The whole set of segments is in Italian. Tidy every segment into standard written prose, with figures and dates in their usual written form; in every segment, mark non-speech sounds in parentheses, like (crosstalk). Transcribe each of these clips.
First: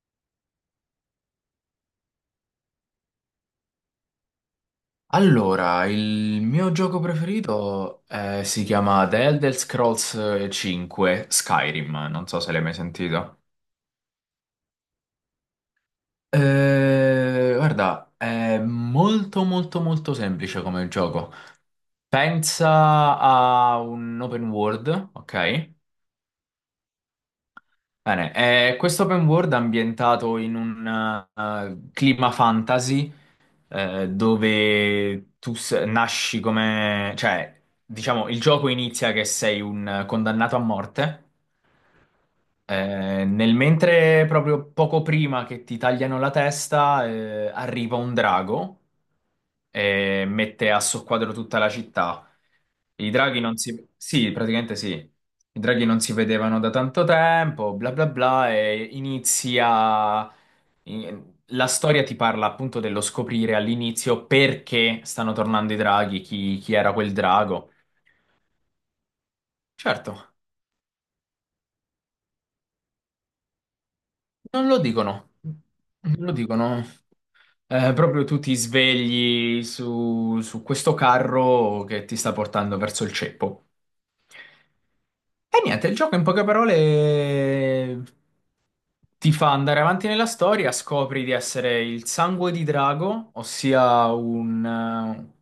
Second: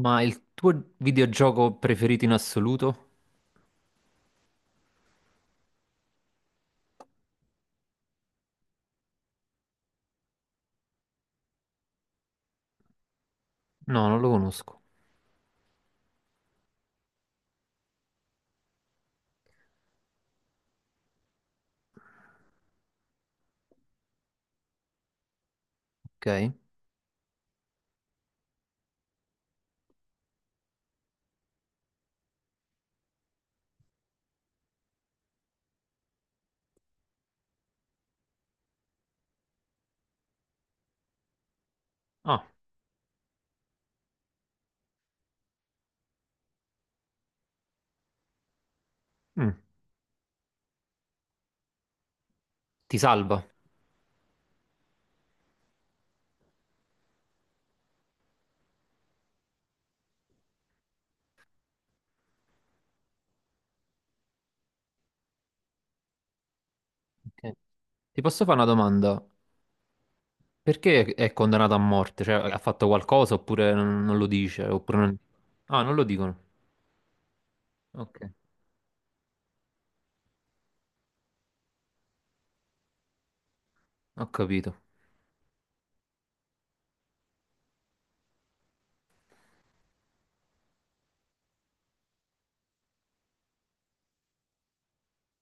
Ma il tuo videogioco preferito in assoluto? Allora, il mio gioco preferito si chiama The Elder Scrolls 5 Skyrim, non so se l'hai mai sentito. No, non lo conosco. Guarda, è molto molto molto semplice come gioco. Pensa a un open world, ok? Ok. Bene, è questo open world è ambientato in un clima fantasy dove tu nasci come... Cioè, diciamo, il gioco inizia che sei un condannato a morte Ah, nel mentre, proprio poco prima che ti tagliano la testa, arriva un drago mm. e mette a soqquadro tutta la città. Ti I draghi salva. non si... Sì, praticamente sì. I draghi non si vedevano da tanto tempo, bla bla bla, e inizia... La storia ti parla appunto dello scoprire all'inizio perché stanno tornando i draghi, chi era quel Ok. drago. Ti posso fare una domanda? Certo, Perché è condannato a morte? Cioè, ha fatto qualcosa oppure non lo dice? non lo Oppure non. dicono. Ah, non lo Non lo dicono. dicono. Eh, Ok, proprio tu ti svegli su questo carro che ti sta portando verso il ceppo. ho capito. E niente, il gioco in poche parole ti fa andare avanti nella storia, scopri di essere il sangue di drago, ossia un, eh,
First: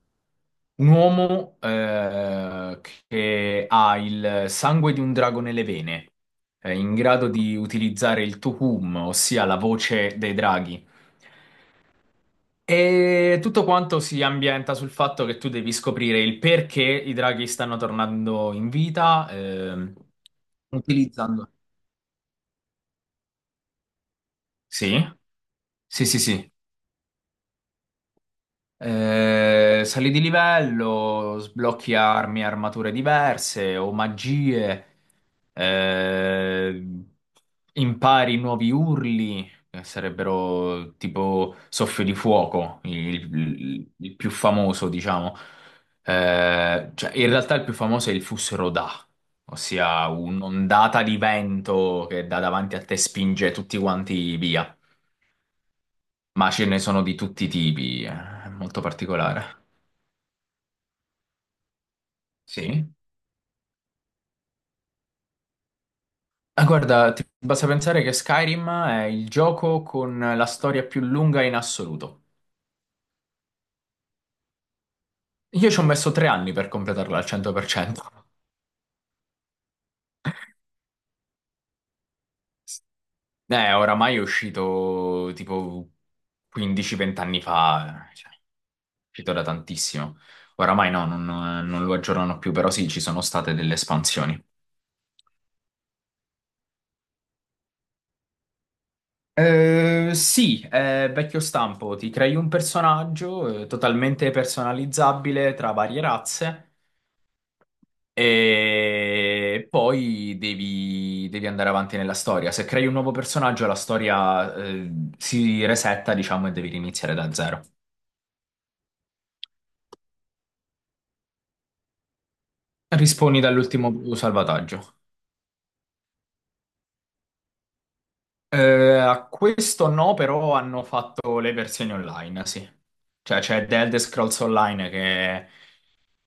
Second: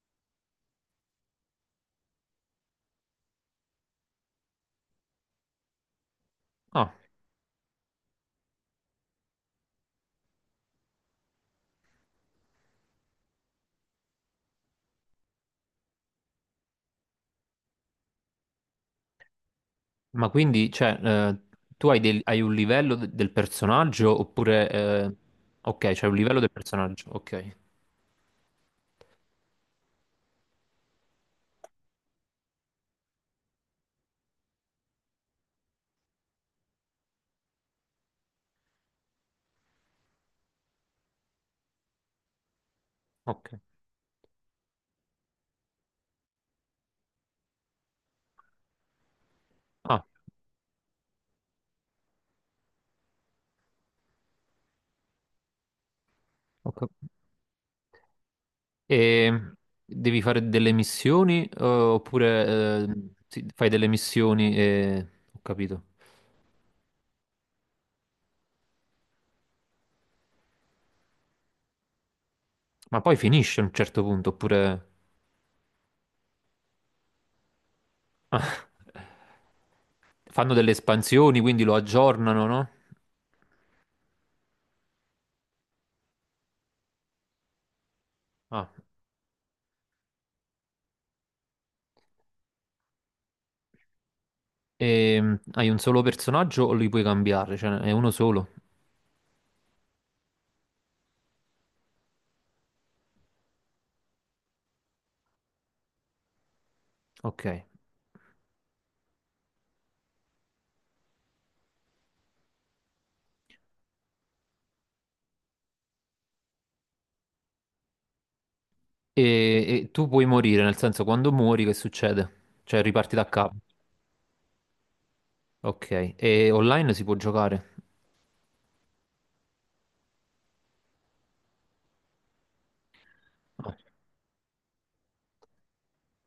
un uomo che ha il sangue di un drago nelle vene, Ah, in grado di utilizzare il Tuhum, ossia la voce dei draghi. E tutto quanto si ambienta sul fatto che tu devi scoprire il perché i draghi stanno tornando in vita, ma quindi, cioè, utilizzando. tu hai, hai un livello del personaggio oppure. Sì, Ok, sì, c'è un sì, livello sì. del personaggio. Ok, Sali di livello, sblocchi armi, e armature diverse o magie, eh, impari nuovi urli, che sarebbero tipo soffio di fuoco, il, ok. il- il più famoso, diciamo. Cioè, in realtà il più famoso è il Fusroda, Ah, ossia un'ondata di vento che da davanti a te spinge tutti quanti via. Ma ce ne ok. sono di tutti i tipi, è molto E particolare. devi fare delle missioni oppure Sì. Sì, fai delle missioni e. Ho capito. Ah, guarda, ti basta pensare che Skyrim è il gioco con la storia più lunga in assoluto. Ma poi finisce a un certo punto oppure. Io ci ho messo 3 anni per completarla al 100%. (laughs) Ah. Fanno delle espansioni, quindi lo aggiornano, no? Oramai è uscito tipo 15-20 anni fa, cioè, è Ah. uscito da tantissimo. Oramai no, non lo aggiornano più, però sì, ci sono state delle espansioni. E hai un solo personaggio o li puoi cambiare? Cioè è uno solo? Sì, è vecchio stampo, ti crei un personaggio totalmente personalizzabile tra varie razze. Ok. E, E poi devi andare avanti nella storia. Se crei un nuovo personaggio, la storia, si resetta, diciamo, e devi riniziare da zero. e tu puoi morire, nel senso quando muori che succede? Cioè riparti da Risponi capo. dall'ultimo salvataggio. Ok. E online si può giocare? A questo no, però hanno fatto le versioni online, sì. Cioè c'è Ah, The Elder Scrolls Online che...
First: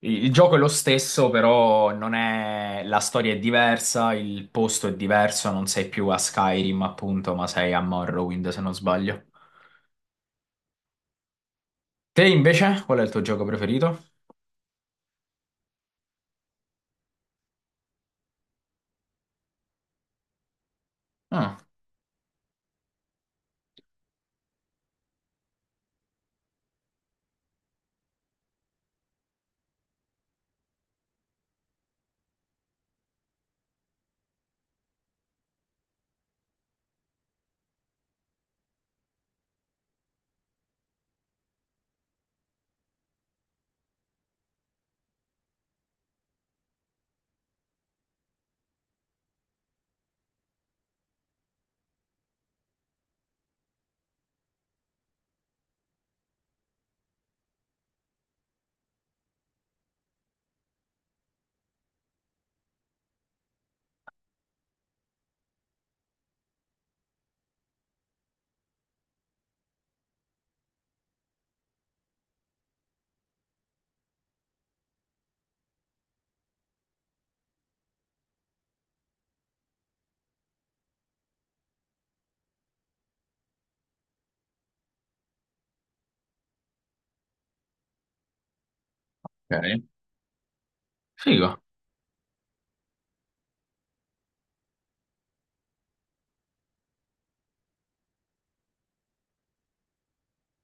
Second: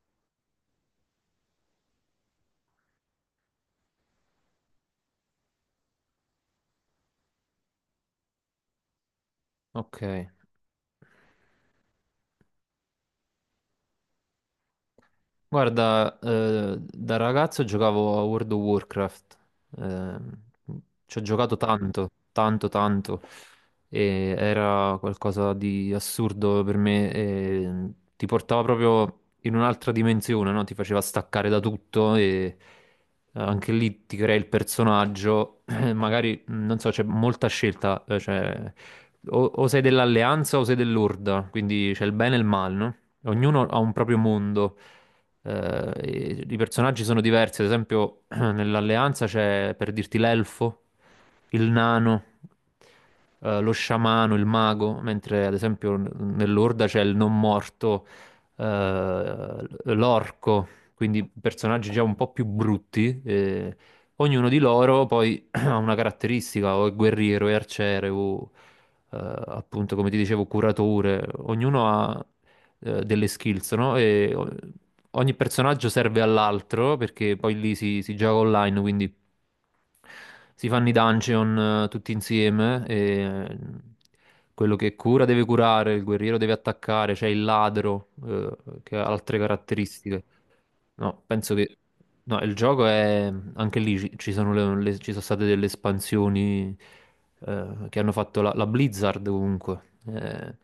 Il gioco è lo stesso, però non è... La storia è diversa, il posto è diverso, non sei più a Skyrim, appunto, ma sei a Morrowind, se non sbaglio. ok. Te invece, qual è il tuo gioco preferito? Guarda, da ragazzo giocavo a World of Warcraft, ehm, ci ho giocato Ah, tanto, tanto, tanto, e era qualcosa di assurdo per me, e ti portava proprio in un'altra dimensione, no? Ti faceva staccare da tutto e anche lì ti crei il personaggio, (clears throat) magari, non so, c'è molta scelta, cioè, o sei dell'alleanza o sei dell'orda, quindi c'è il bene e il male, no? Ognuno ha un proprio mondo e i personaggi sono diversi, ad esempio (clears throat) nell'Alleanza c'è, per dirti, l'elfo, il nano, lo sciamano, il mago, mentre ad esempio nell'Orda c'è il non morto, l'orco, quindi personaggi già un po' più brutti. E ognuno di loro poi ha una caratteristica, o è guerriero, è arciere, o eh, appunto, come ti dicevo, curatore. Ognuno ha delle skills, no? E ogni personaggio serve all'altro perché poi lì si gioca online, quindi si fanno i dungeon tutti insieme e eh, quello che cura deve curare, il guerriero deve attaccare, c'è il ladro che ha altre ok. caratteristiche. No, penso Figo. che no, il gioco è anche lì ci sono, ci sono state delle espansioni che hanno fatto la Blizzard comunque. Eh,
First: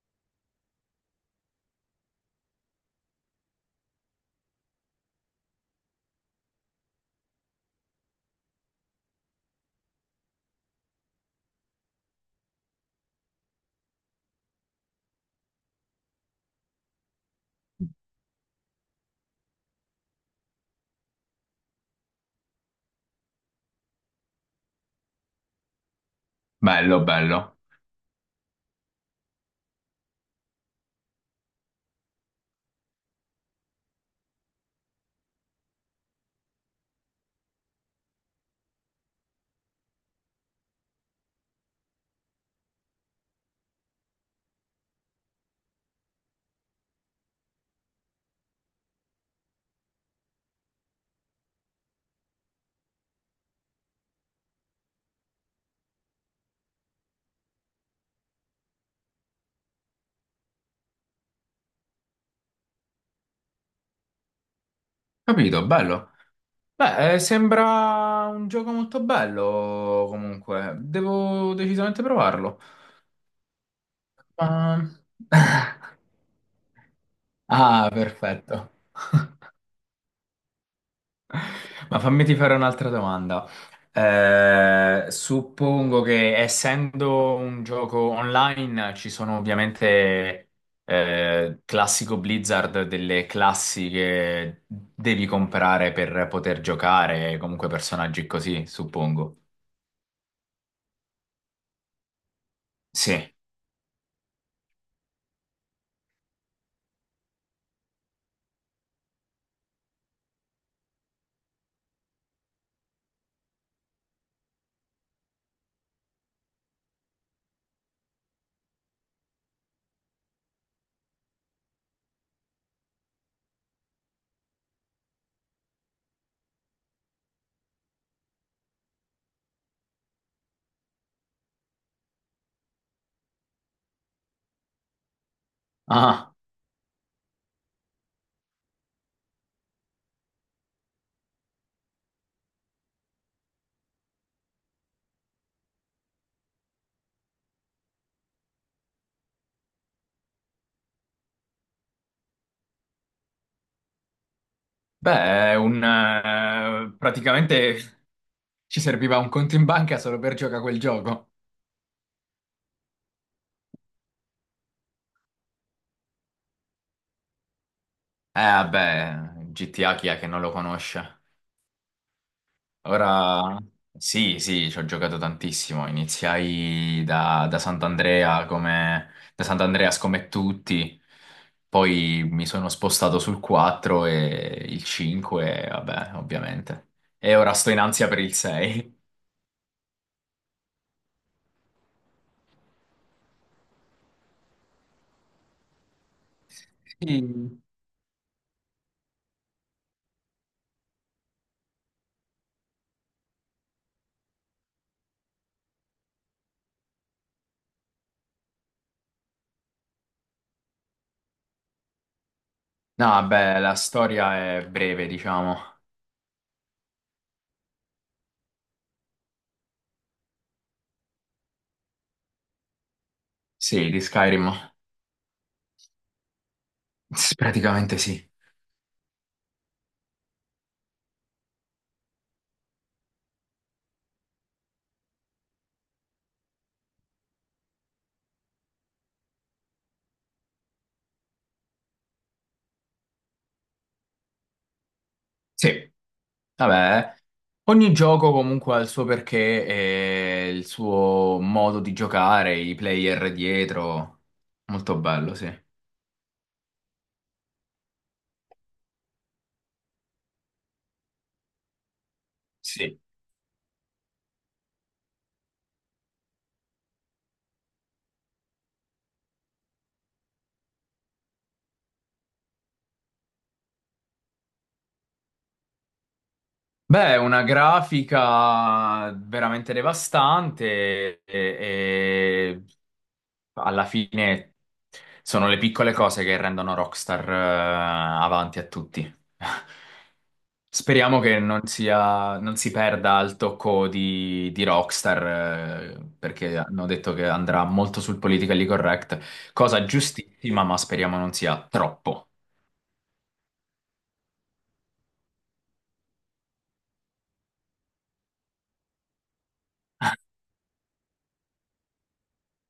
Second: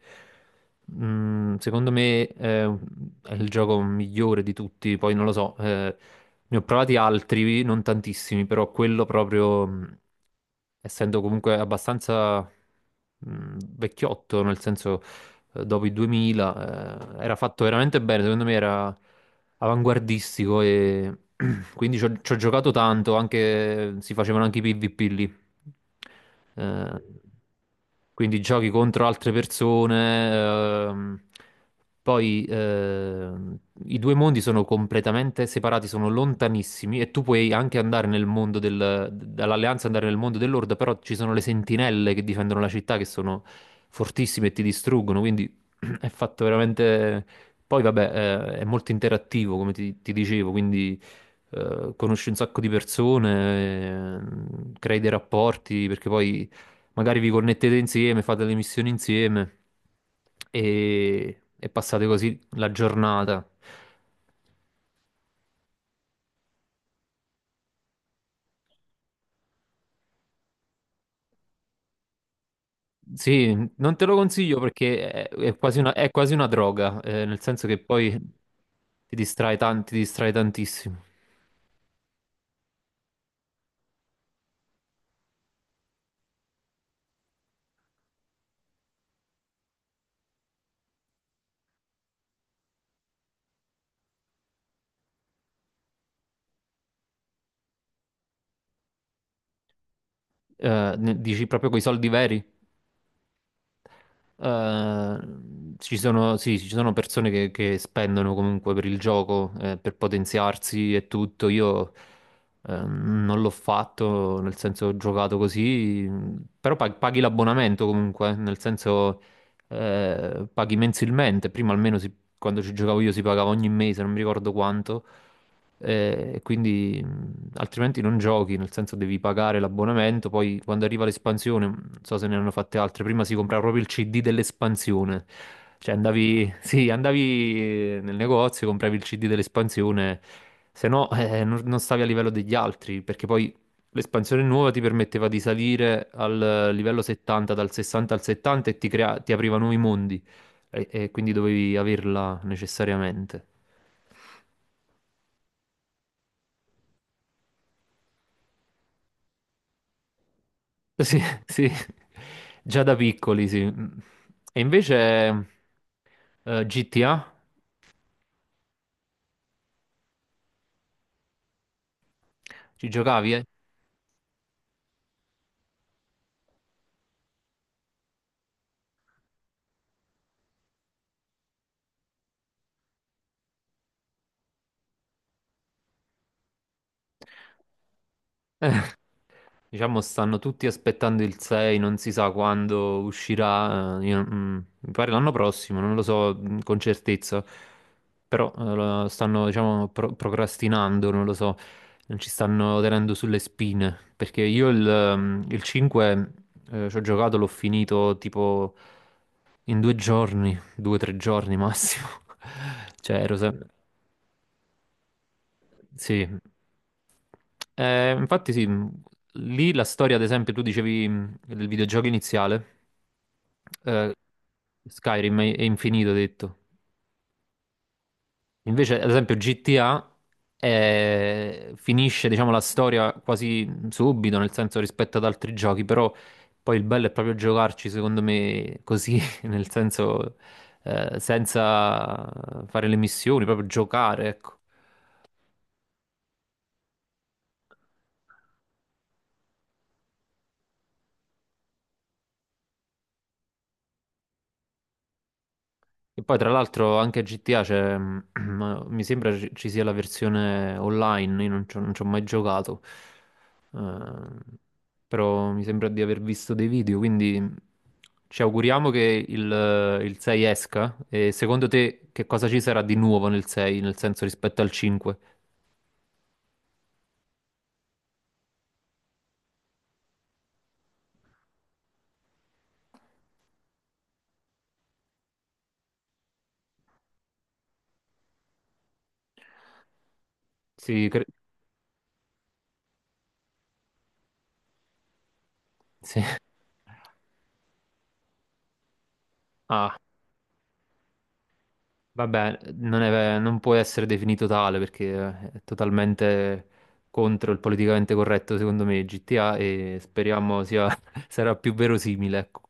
mm, secondo me è il gioco migliore di tutti, poi non lo so. Ne ho provati altri, non tantissimi, però quello proprio, essendo comunque abbastanza vecchiotto, nel senso dopo i 2000, era fatto veramente bene, secondo me era avanguardistico e (clears throat) quindi ci ho giocato tanto, anche, si facevano anche i PvP lì, eh, Bello, bello. quindi giochi contro altre persone. ehm, poi, i due mondi sono completamente separati, sono lontanissimi e tu puoi anche andare nel mondo dall'Alleanza, andare nel mondo dell'Orda, però ci sono le sentinelle che difendono la città che sono fortissime e ti distruggono, quindi (clears throat) è fatto veramente. Poi vabbè, è molto interattivo, come ti dicevo, quindi conosci un sacco di persone, crei dei rapporti, perché poi magari vi connettete insieme, fate le missioni insieme e passate così la giornata. Capito, bello. Beh, sembra un gioco molto bello comunque. Devo decisamente provarlo. Sì, non te lo consiglio Ma- perché è quasi una, (laughs) è quasi una droga, nel senso che Ah, poi perfetto. (laughs) Ti distrae tantissimo. Ma fammi ti fare un'altra domanda. Suppongo che essendo un gioco online ci sono ovviamente classico Blizzard delle classi che devi comprare per poter giocare, comunque personaggi così, suppongo. Dici proprio coi soldi veri? Sì. Eh, sì, ci sono persone che spendono comunque per il gioco, per potenziarsi e tutto. Io non l'ho fatto, nel senso ho giocato così, però paghi l'abbonamento comunque, nel senso paghi mensilmente. Prima almeno quando ci giocavo io si pagava ogni mese, non mi ricordo quanto. Quindi altrimenti non giochi, nel senso devi pagare l'abbonamento, poi quando arriva l'espansione, non so se ne hanno fatte altre, prima si comprava proprio il CD dell'espansione, cioè Ah, andavi, (laughs) sì, andavi nel negozio, compravi il CD dell'espansione, se no non stavi a livello degli altri, perché poi l'espansione nuova ti permetteva di salire al livello 70, dal 60 al 70 e ti apriva nuovi mondi, e quindi dovevi averla necessariamente. beh, è praticamente ci serviva un conto in banca solo per giocare a quel Sì, gioco. (laughs) sì, già da piccoli, sì. E invece GTA, Vabbè, GTA chi è che non lo conosce? ci giocavi? Eh? Ora sì, sì, ci ho giocato tantissimo. Iniziai da Sant'Andreas come tutti, poi mi sono spostato sul 4 e il 5, vabbè, ovviamente. E ora sto in ansia per il 6. Diciamo, stanno tutti aspettando il 6, non si sa quando uscirà. Mi pare l'anno prossimo, non lo so con certezza. Mm. Però lo stanno, diciamo, procrastinando, non lo so. Non ci stanno tenendo sulle spine. Perché io il 5 ci ho giocato, l'ho finito tipo in 2 giorni, 2 o 3 giorni massimo. (laughs) No, Cioè, ero vabbè, sempre. la storia è breve, diciamo. Sì, infatti sì, lì la storia, ad esempio, tu dicevi del videogioco iniziale, Sì, di eh, Skyrim. Skyrim è infinito, hai detto. Sì, praticamente sì. Invece, ad esempio, GTA finisce, diciamo, la storia quasi subito, nel senso rispetto ad altri giochi, però poi il bello è proprio giocarci, secondo me, così, (laughs) nel senso, senza fare le missioni, proprio giocare, ecco. Sì. Vabbè, ogni gioco comunque ha il suo perché e il suo modo di giocare, i player dietro. Molto bello, sì. E poi tra l'altro anche GTA c'è, (clears throat) mi sembra ci sia la versione online, io non ci ho mai giocato. Sì. Eh, però mi sembra di aver visto dei video, quindi ci auguriamo che il 6 esca. E secondo te che cosa ci sarà di nuovo nel 6, nel senso rispetto al 5? Beh, una grafica veramente devastante e alla fine sono le piccole cose che rendono Rockstar, avanti a tutti. (laughs) Sì, Speriamo che non sia, non si perda il tocco di Rockstar, sì. (laughs) perché hanno detto che andrà molto sul politically correct, cosa Ah, giustissima, ma speriamo non sia troppo. vabbè, non può essere definito tale perché è totalmente contro il politicamente corretto, secondo me, GTA e speriamo sia, (laughs) sarà più verosimile. Ecco.